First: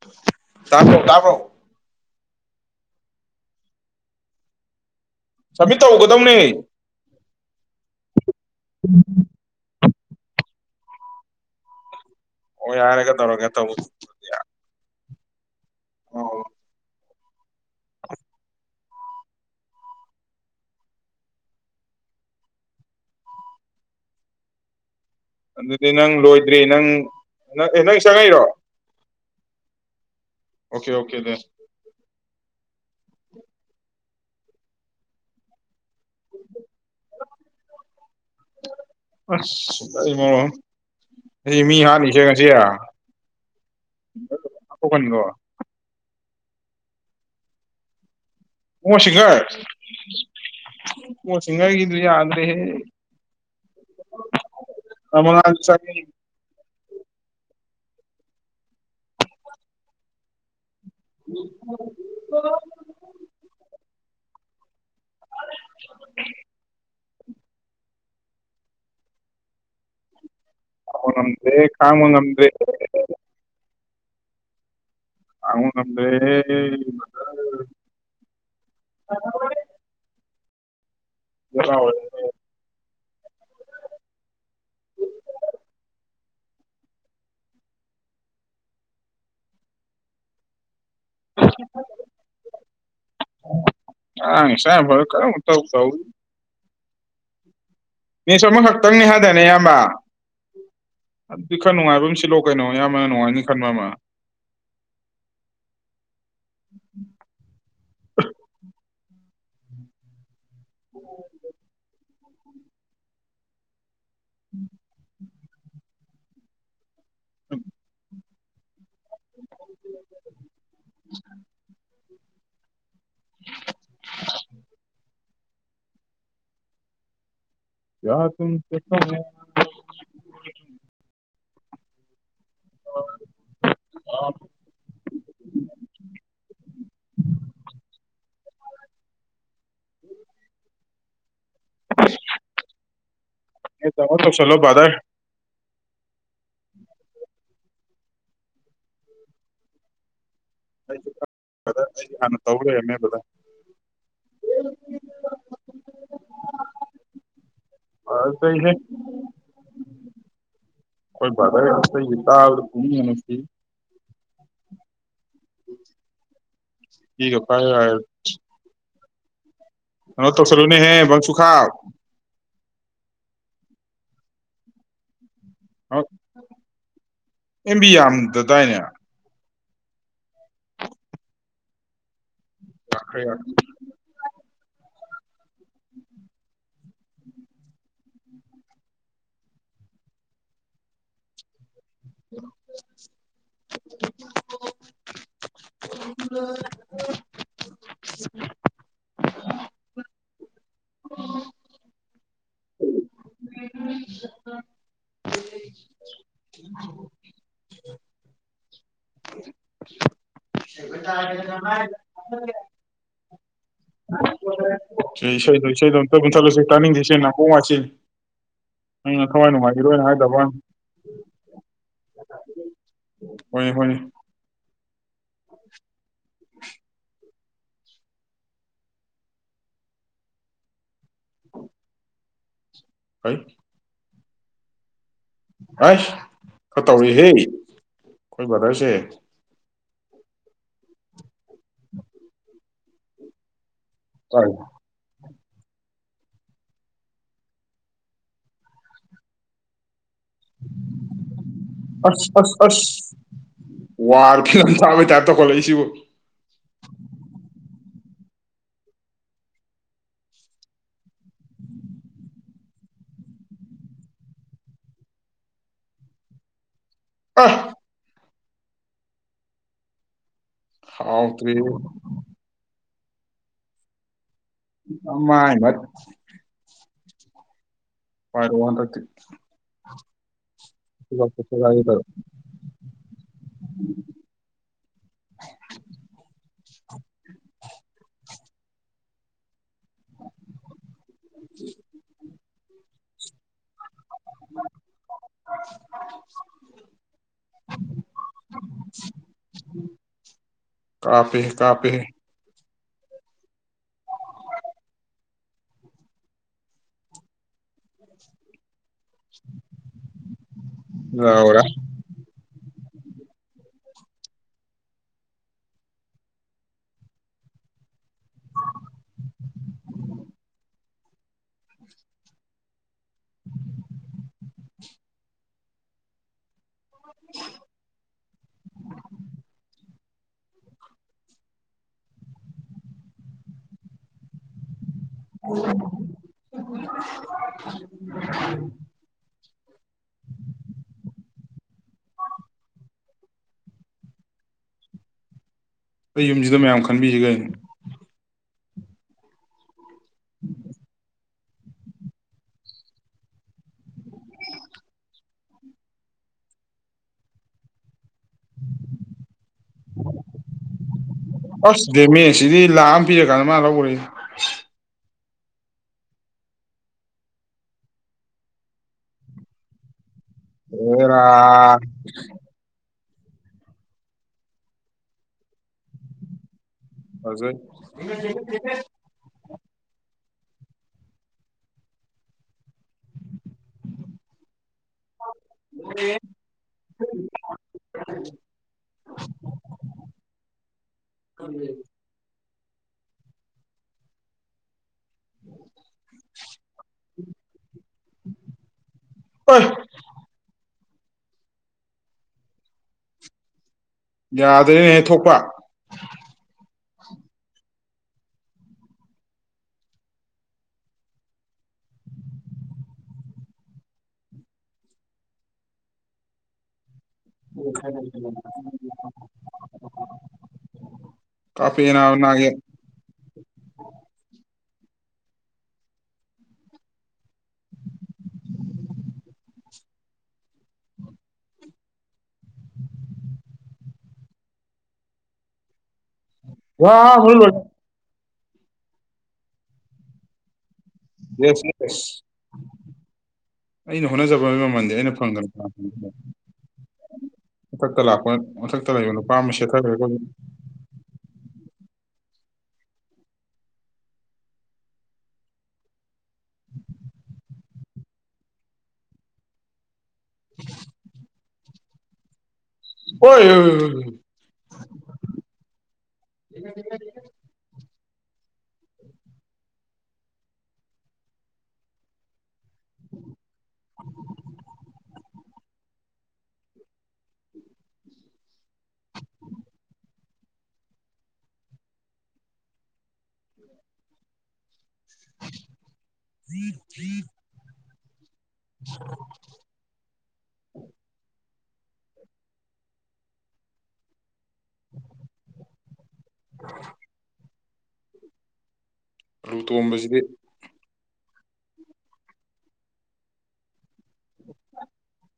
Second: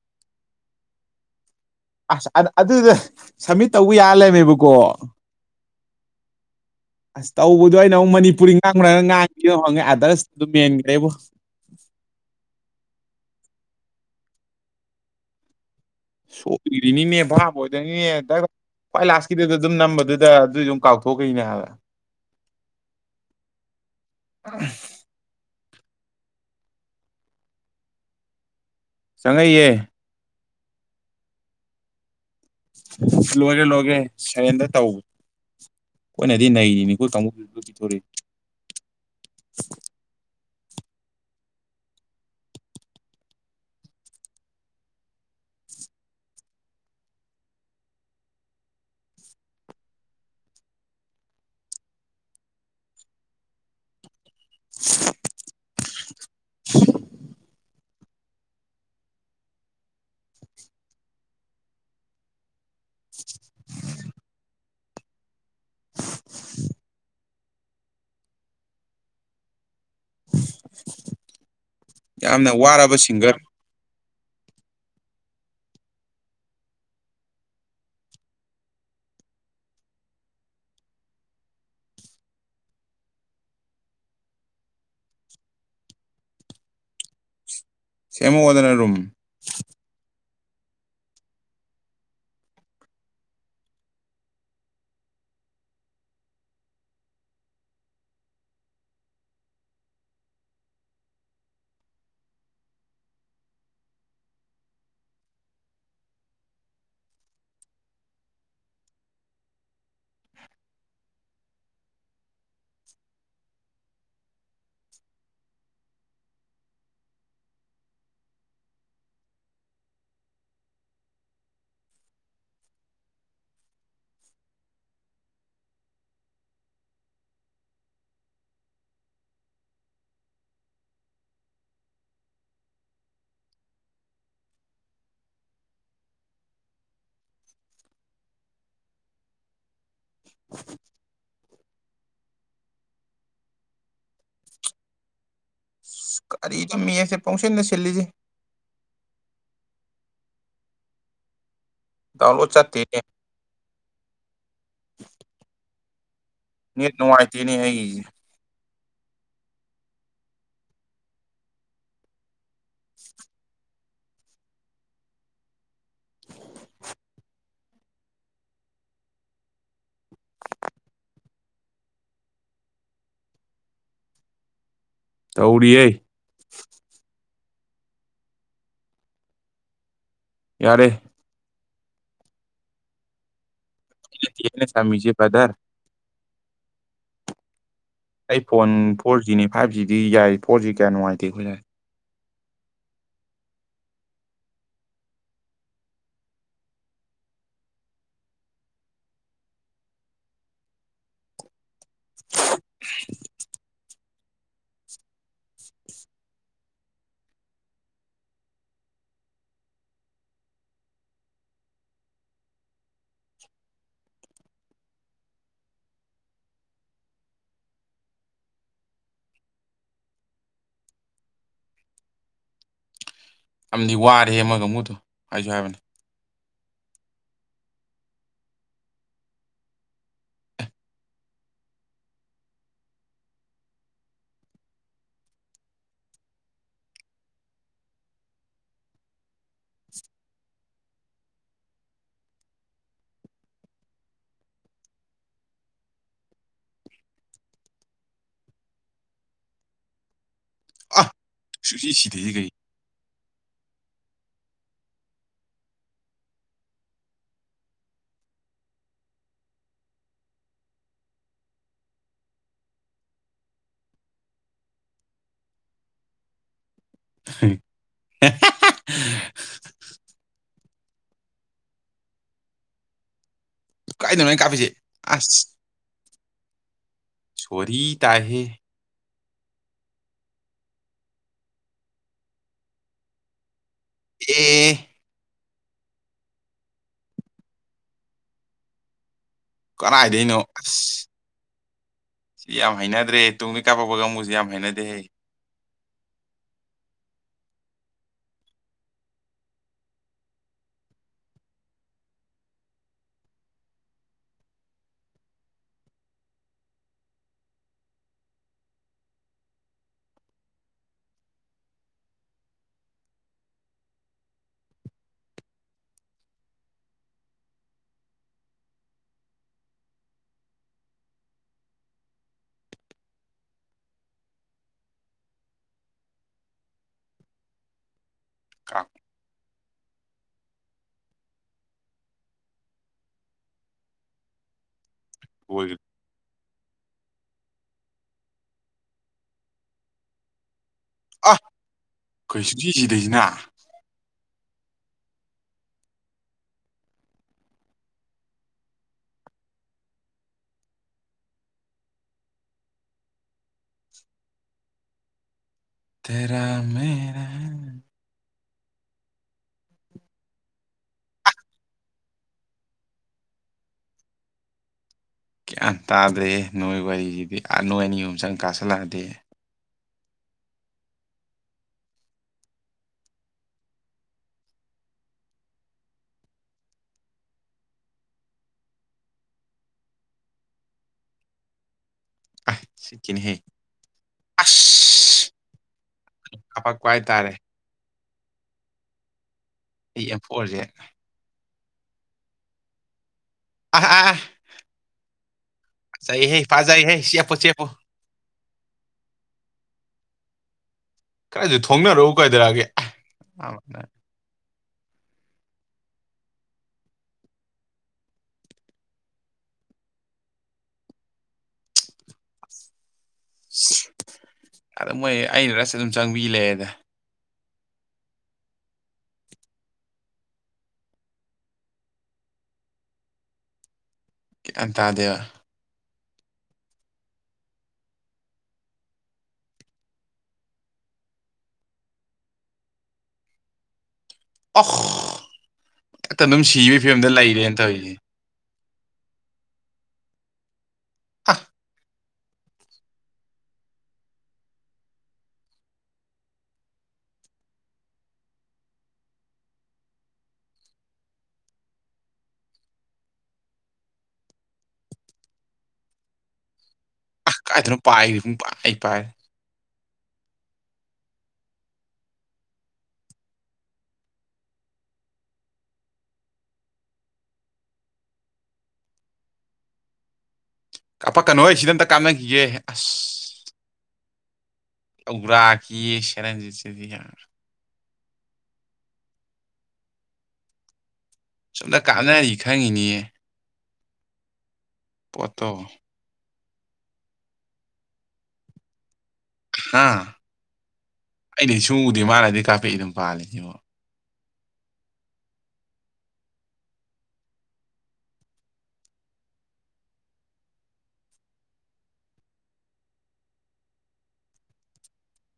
ꯇꯣ ꯇꯥꯕ꯭ꯔꯣ ꯑꯁ ꯑꯗꯨꯗ ꯁꯕꯃꯤꯠ ꯇꯧꯕ ꯌꯥ ꯂꯩꯃꯦꯕꯀꯣ ꯁꯃꯤ ꯇꯧꯒꯗꯧꯅꯦ ꯑꯁ ꯇꯧꯕꯗꯣ ꯑꯩꯅ ꯑꯃꯨꯛ ꯃꯅꯤꯄꯨꯔꯤ ꯉꯥꯡꯈ꯭ꯔꯒ ꯉꯥꯡꯈꯤ ꯍꯪꯉꯦ ꯑꯗꯔꯁꯦꯟ ꯑꯦꯕꯨꯣ ꯑꯣ ꯍꯥꯏꯔꯒ ꯇꯧꯔꯒꯦ ꯇꯧꯕ ꯁꯣꯏꯔꯤꯅꯤꯅꯦꯚ ꯃꯣꯏꯗꯪꯒꯤ ꯈ꯭ꯋꯥꯏ ꯂꯥꯁꯀꯤꯗꯨꯗ ꯑꯗꯨꯝ ꯅꯝꯕꯗꯨꯗ ꯑꯗꯨꯏ ꯑꯗꯨꯝ ꯀꯥꯎꯊꯣꯛꯈꯩꯅꯦ ꯍꯥꯏꯕ ꯑꯗꯨꯗꯤ ꯅꯪ ꯂꯣꯏꯗ꯭ꯔꯤ ꯅꯪ ꯅꯪ ꯆꯪꯉꯛꯏꯔꯣ ꯆꯪꯉꯛꯏꯌꯦ ꯑꯣꯀꯦ ꯑꯣꯀꯦ ꯗ ꯂꯦ ꯂꯦ ꯁꯦꯟꯗ ꯇꯧ ꯑꯩꯈꯣꯏꯅꯗꯤ ꯅꯔꯤꯅꯤꯈꯨꯜ ꯀꯥꯡ ꯄꯤꯊꯣꯔꯏ ꯑꯁꯤ ꯃꯤ ꯍꯥꯠꯅꯤꯁꯦ ꯉꯁꯤ ꯍꯥꯣꯛꯀꯅꯤꯀꯣ ꯍꯁꯤꯡꯒꯥꯏ ꯍꯁꯒꯔꯒꯤꯗꯨ ꯌꯥꯗꯗꯦ ꯑ ꯃ ꯆ ꯑꯣ [unintelligible] ꯑꯣ ꯅꯝꯗꯦ ꯈꯥꯡꯕ ꯌꯥꯝꯅ ꯉꯝꯗꯔꯦ ꯋꯥꯔꯕ ꯁꯤꯡꯒꯔ ꯈꯥꯡꯕ ꯉꯝꯗꯔꯦ ꯀ [unintelligible] ꯁꯦꯃꯛ ꯑꯣꯗꯅ ꯔꯣꯝ ꯑꯉꯥꯡ ꯃꯆꯥ ꯐꯔ ꯀꯔꯤꯅꯣꯝ ꯏꯇꯧ ꯇꯧꯏ ꯃꯤꯁ ꯑꯃꯈꯛꯇꯪꯅꯤ ꯍꯥꯏꯗꯅꯦ ꯑꯌꯥꯝꯕ ꯑꯗꯨꯗꯤ ꯈꯔ ꯅꯨꯡꯉꯥꯏꯕ ꯑꯃ ꯁꯤꯜꯂꯣ ꯀꯩꯅꯣ ꯑꯌꯥꯝꯕꯅ ꯅꯨꯡꯉꯥꯏꯅꯤ ꯈꯟꯕ ꯑꯃ ꯑꯣ [inaudible] ꯎꯝ [unintelligible] [inaudible] [inaudible] ꯀꯌꯥ ꯇꯨꯝ ꯀꯣ [unintelligible] [inaudible] ꯗꯥꯎꯂꯣꯠ ꯇꯧꯆꯜꯂꯣ ꯕꯔꯥꯗꯔ [unintelligible] ꯀꯔꯤꯝꯃꯤ ꯃꯦꯁꯁꯦ ꯄꯪꯁꯤꯟꯗ ꯁꯤꯜꯂꯦ ꯁꯤꯜꯂꯤꯖꯤ [unintelligible] ꯕꯔꯗꯔ ꯑꯩ ꯍꯥꯟꯅ ꯗꯥꯎꯟꯂꯣꯗ ꯆꯠꯇꯦꯅꯦ ꯇꯧꯔꯦꯃꯦꯕ ꯅꯦꯠ ꯅꯨꯡꯉꯥꯏꯇꯦꯅꯦ ꯑꯩꯒꯤꯁꯦ ꯑꯩꯣꯏ ꯐꯊꯔꯦ ꯑꯁ ꯌꯦꯔ ꯀ ꯃꯁꯤꯁꯤ ꯁꯤꯒ ꯍꯥꯏꯌꯦ ꯍꯥꯏꯌꯦ ꯀꯥꯏꯅꯣ ꯇꯧꯁꯜꯂꯨꯅꯦ ꯍꯦ [unintelligible] ꯁꯨꯨ ꯈꯥ ꯇꯧꯔꯤꯌꯦ ꯑꯦꯝꯕꯤ ꯌꯥꯝ ꯗꯗꯥꯏꯅꯦ ꯌꯥꯔꯦ ꯋꯥꯈꯔꯤ ꯌꯥ ꯊꯦ ꯄꯙꯔ ꯑꯩ ꯐꯣꯟ ꯐꯣꯔ ꯖꯤꯅꯤ ꯐꯥꯏꯚ ꯖꯤꯗꯤ ꯌꯥꯏ ꯐꯣꯔ ꯖꯤ ꯀꯌꯥ ꯅꯨꯡꯉꯥꯏꯇꯦ ꯑꯩꯈꯣꯏ ꯌꯥꯏ ꯎꯝ ꯎ [unintelligible] [unintelligible] [unintelligible] ꯁꯤ ꯏꯁꯩꯗꯣ ꯏꯁꯩꯗꯣ ꯑꯝꯇ ꯄꯨꯨꯟꯊꯠꯂꯁꯤ ꯇꯥꯅꯤꯡꯗꯦ ꯏꯁꯩꯆꯦ ꯅꯥꯀꯣꯡ ꯋꯥꯁꯤ ꯑꯩꯅ ꯊꯋꯥꯏ ꯅꯨꯡꯉꯥꯏꯈꯤꯔꯣꯏꯅ ꯍꯥꯏꯗꯕ ꯑꯃꯗꯤ ꯍꯣꯏꯅꯦ ꯋꯥꯔꯦ ꯑꯃꯒ ꯑꯃꯨꯗꯣ ꯑꯖꯣꯏꯕꯦꯟ ꯍ ꯍ ꯈꯔ ꯇꯧꯔꯤꯍ ꯑꯩꯈꯣꯏ ꯕꯗꯔꯁꯦ ꯀꯔ ꯑ ꯁꯨꯡꯁꯤ ꯁꯤꯗꯩꯁꯤ ꯀꯩ ꯑꯁꯁꯄ ꯋꯥꯔ ꯐꯤꯂꯝꯂꯝ ꯆꯃꯦ ꯇꯥꯏꯞꯇ ꯀ ꯂꯩꯁꯤꯕꯨ ꯑ ꯍ ꯍꯥꯎ ꯀꯏ ꯀꯥꯏꯗꯅ ꯑꯃ ꯁꯔꯤ ꯄꯔ ꯋꯥꯗꯛꯇꯦ ꯆꯂꯣ ꯑꯦ [unintelligible] [unintelligible] [unintelligible] [unintelligible] ꯀꯗꯥꯏꯗꯅꯣ ꯑꯁ ꯎꯝ ꯁꯤ ꯌꯥꯝ ꯍꯩꯅꯗ꯭ꯔꯦ ꯇꯨꯡꯗ ꯀꯥꯞꯄꯛꯄꯒ ꯃꯨꯁꯨꯦ ꯌꯥꯝ ꯍꯩꯅꯗꯦ ꯍꯩ ꯀꯥꯄꯤꯍꯦ ꯀꯥꯄꯤꯍꯦ ꯑ ꯍꯔ [unintelligible] [unintelligible] ꯀ ꯂꯣꯏꯒ꯭ꯔꯦ ꯑꯣ [unintelligible] [unintelligible] ꯑ ꯑꯩꯈꯣꯏ ꯁꯨꯖꯤꯁꯤꯗꯩꯁꯤꯅ ꯑꯩ ꯌꯨꯝꯁꯤꯗ ꯃꯌꯥꯝ ꯈꯟꯕꯤꯁꯤꯒꯦ ꯇꯦꯔꯥ ꯃꯔꯥ ꯑꯁ ꯗꯦꯃꯦ ꯁꯤꯗꯤ ꯂꯥꯛꯑ ꯑꯃ ꯄꯤꯔꯀꯥꯟꯗ ꯃꯥ ꯂꯧꯕꯔꯦ ꯀꯌꯥ ꯇꯥꯗ꯭ꯔꯦ ꯅꯣꯏ ꯋꯥꯔꯤꯁꯤꯗꯤ ꯅꯣꯏ ꯑꯅꯤ ꯑꯨꯝ ꯆꯪ ꯀꯥꯁꯜꯂꯛꯑꯗꯦ ꯍꯔ ꯍꯧꯖꯣꯏ ꯁꯤ ꯀꯍꯦ ꯑꯁ ꯀꯄꯄꯥꯛ ꯀꯋꯥꯥꯏ ꯇꯥꯔꯦ [unintelligible] [unintelligible] ꯑꯩ ꯑꯃꯦꯝꯊꯣꯛꯑꯁꯦ ꯑ ꯑ ꯍ ꯐꯥꯖ ꯍ ꯆꯄꯣ ꯆꯄꯣ ꯄ ꯀꯗꯥꯥꯏꯁꯨ ꯊꯣꯡꯅꯔꯛꯎ ꯀꯥꯏꯗꯔꯥꯒꯦ ꯌꯥꯗ꯭ꯔꯦꯅꯦꯍ ꯊꯣꯛꯄ ꯑꯗꯨ ꯃꯣꯏ ꯑꯩꯅ ꯔꯁ ꯑꯗꯨꯝ ꯆꯪꯕꯤ ꯂꯩꯦꯗ ꯀꯥꯐꯤꯅꯅꯒ ꯑꯟꯇꯥꯗꯕ ꯑꯣꯐ ꯍꯛꯇ ꯑꯗꯨꯝ ꯁꯤꯕꯒꯤ ꯐꯤꯕꯝꯗ ꯋꯥꯕꯅ ꯂꯩꯔꯦꯅ ꯂꯣꯏꯔꯦ ꯇꯧꯔꯤꯁꯦ ꯁꯁ ꯑꯩꯅ ꯍꯣꯠꯅꯖꯕꯒꯤ ꯃꯃꯜꯗꯤ ꯑꯩꯅ ꯐꯪꯗꯅ ꯃꯊꯛꯇ ꯂꯥꯛꯄ ꯃꯊꯛꯇ ꯂꯩꯕ ꯅꯨꯄꯥ ꯑꯃ ꯁꯦꯠꯊꯈ꯭ꯔꯒ [unintelligible] ꯀꯥꯏꯗꯅꯣ ꯄꯥꯏ ꯄꯥꯏ ꯄꯥꯏ [unintelligible] ꯍꯣꯏ ꯎ ꯎ ꯀꯄꯛ ꯀꯅꯣ ꯍꯣꯏ ꯁꯤꯗ ꯑꯝꯇ ꯀꯥꯞꯅꯈꯤꯒꯦ ꯑꯁ ꯎ꯭ꯔꯥ ꯑꯀꯤ ꯌꯦ ꯁꯦꯔꯦꯟꯖ ꯎꯆꯔ ꯁꯣꯝꯗ ꯀꯥꯟꯅꯔꯤ ꯈꯪꯉꯤꯅꯤꯌꯦ ꯄꯠꯇꯣ ꯎ ꯊꯔꯤ ꯎ ꯑꯩꯗꯤ ꯁꯨꯉꯨꯗꯦ ꯃꯥꯥꯟꯅꯗꯩ ꯀꯥꯞꯄꯛꯏ ꯑꯗꯨꯝ ꯄꯥꯜꯂ ꯁꯤꯕꯣ [unintelligible] ꯑꯂꯨ ꯇꯣꯝꯕꯁꯤꯗꯤ [unintelligible]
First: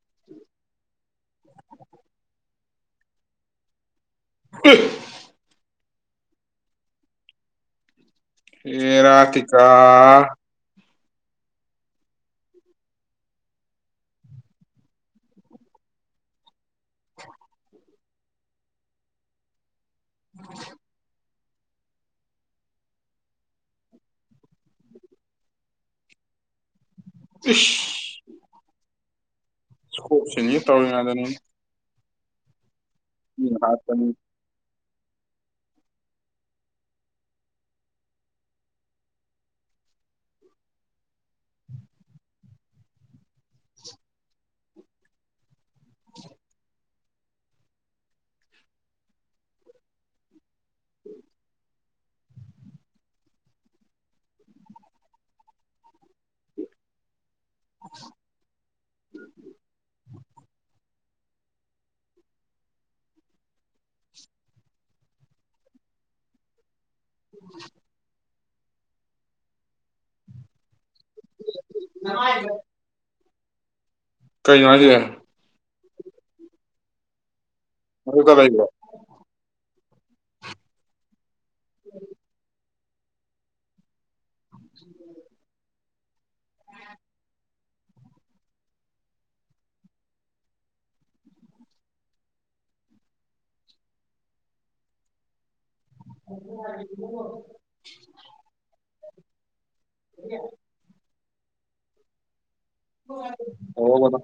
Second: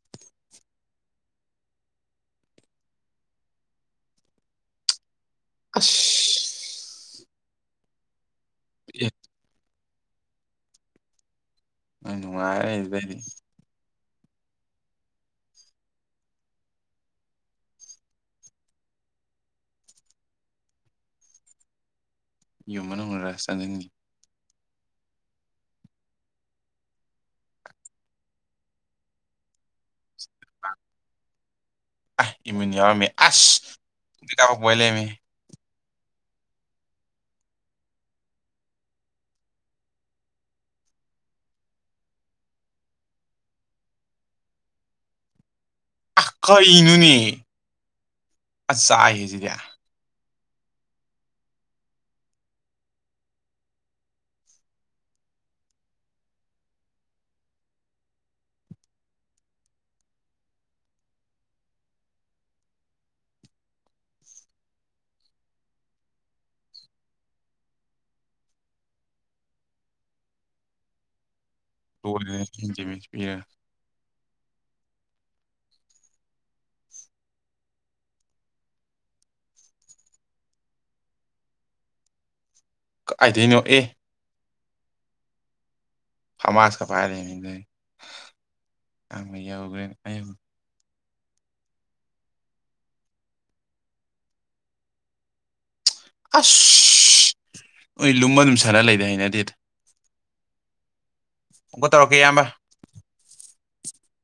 [unintelligible] [unintelligible] ꯎꯝ ꯑ ꯑꯦꯔꯥ ꯀ ꯀꯥ ꯑꯥ ꯑꯩ ꯅꯨꯡꯉꯥꯏꯔꯦ ꯑꯗꯨꯗꯩꯗꯤ [unintelligible] ꯎ ꯌꯨꯝ ꯃꯅꯨꯡꯔ ꯆꯪꯅꯤꯡꯟꯉꯤ ꯑ ꯁꯣꯁꯤ ꯇꯧꯅꯗꯅ ꯑ ꯏꯃ ꯌꯥꯎꯔꯝꯃꯦ ꯑꯁ ꯍꯥꯠꯄꯅꯤ ꯏꯇꯥꯎ [inaudible] ꯂꯦꯃꯤ ꯑ ꯀꯔꯤꯅꯣꯅꯤ ꯑ ꯆꯥꯛ ꯑꯦ ꯁꯤꯗꯤ [inaudible] [unintelligible] [inaudible] [inaudible] ꯑꯦ ꯀꯩ ꯉꯅꯨꯡꯒꯦ [unintelligible] [inaudible] ꯀꯥꯏꯗꯣꯏꯅꯣ ꯑꯦ ꯍꯃꯥꯁ ꯀ ꯄꯥꯏꯔꯦꯗ ꯑ ꯑꯁ ꯍꯣꯏ ꯂꯨꯝꯕ ꯑꯗꯨꯝ ꯁꯥꯟꯅ ꯂꯩꯗ ꯍꯥꯏꯩꯅ ꯑꯗꯨꯦꯗꯤ ꯌꯥ ꯑꯃꯨꯛꯀ ꯇꯧꯔꯛꯀꯦ ꯏꯌꯥꯝꯕ ꯍꯗ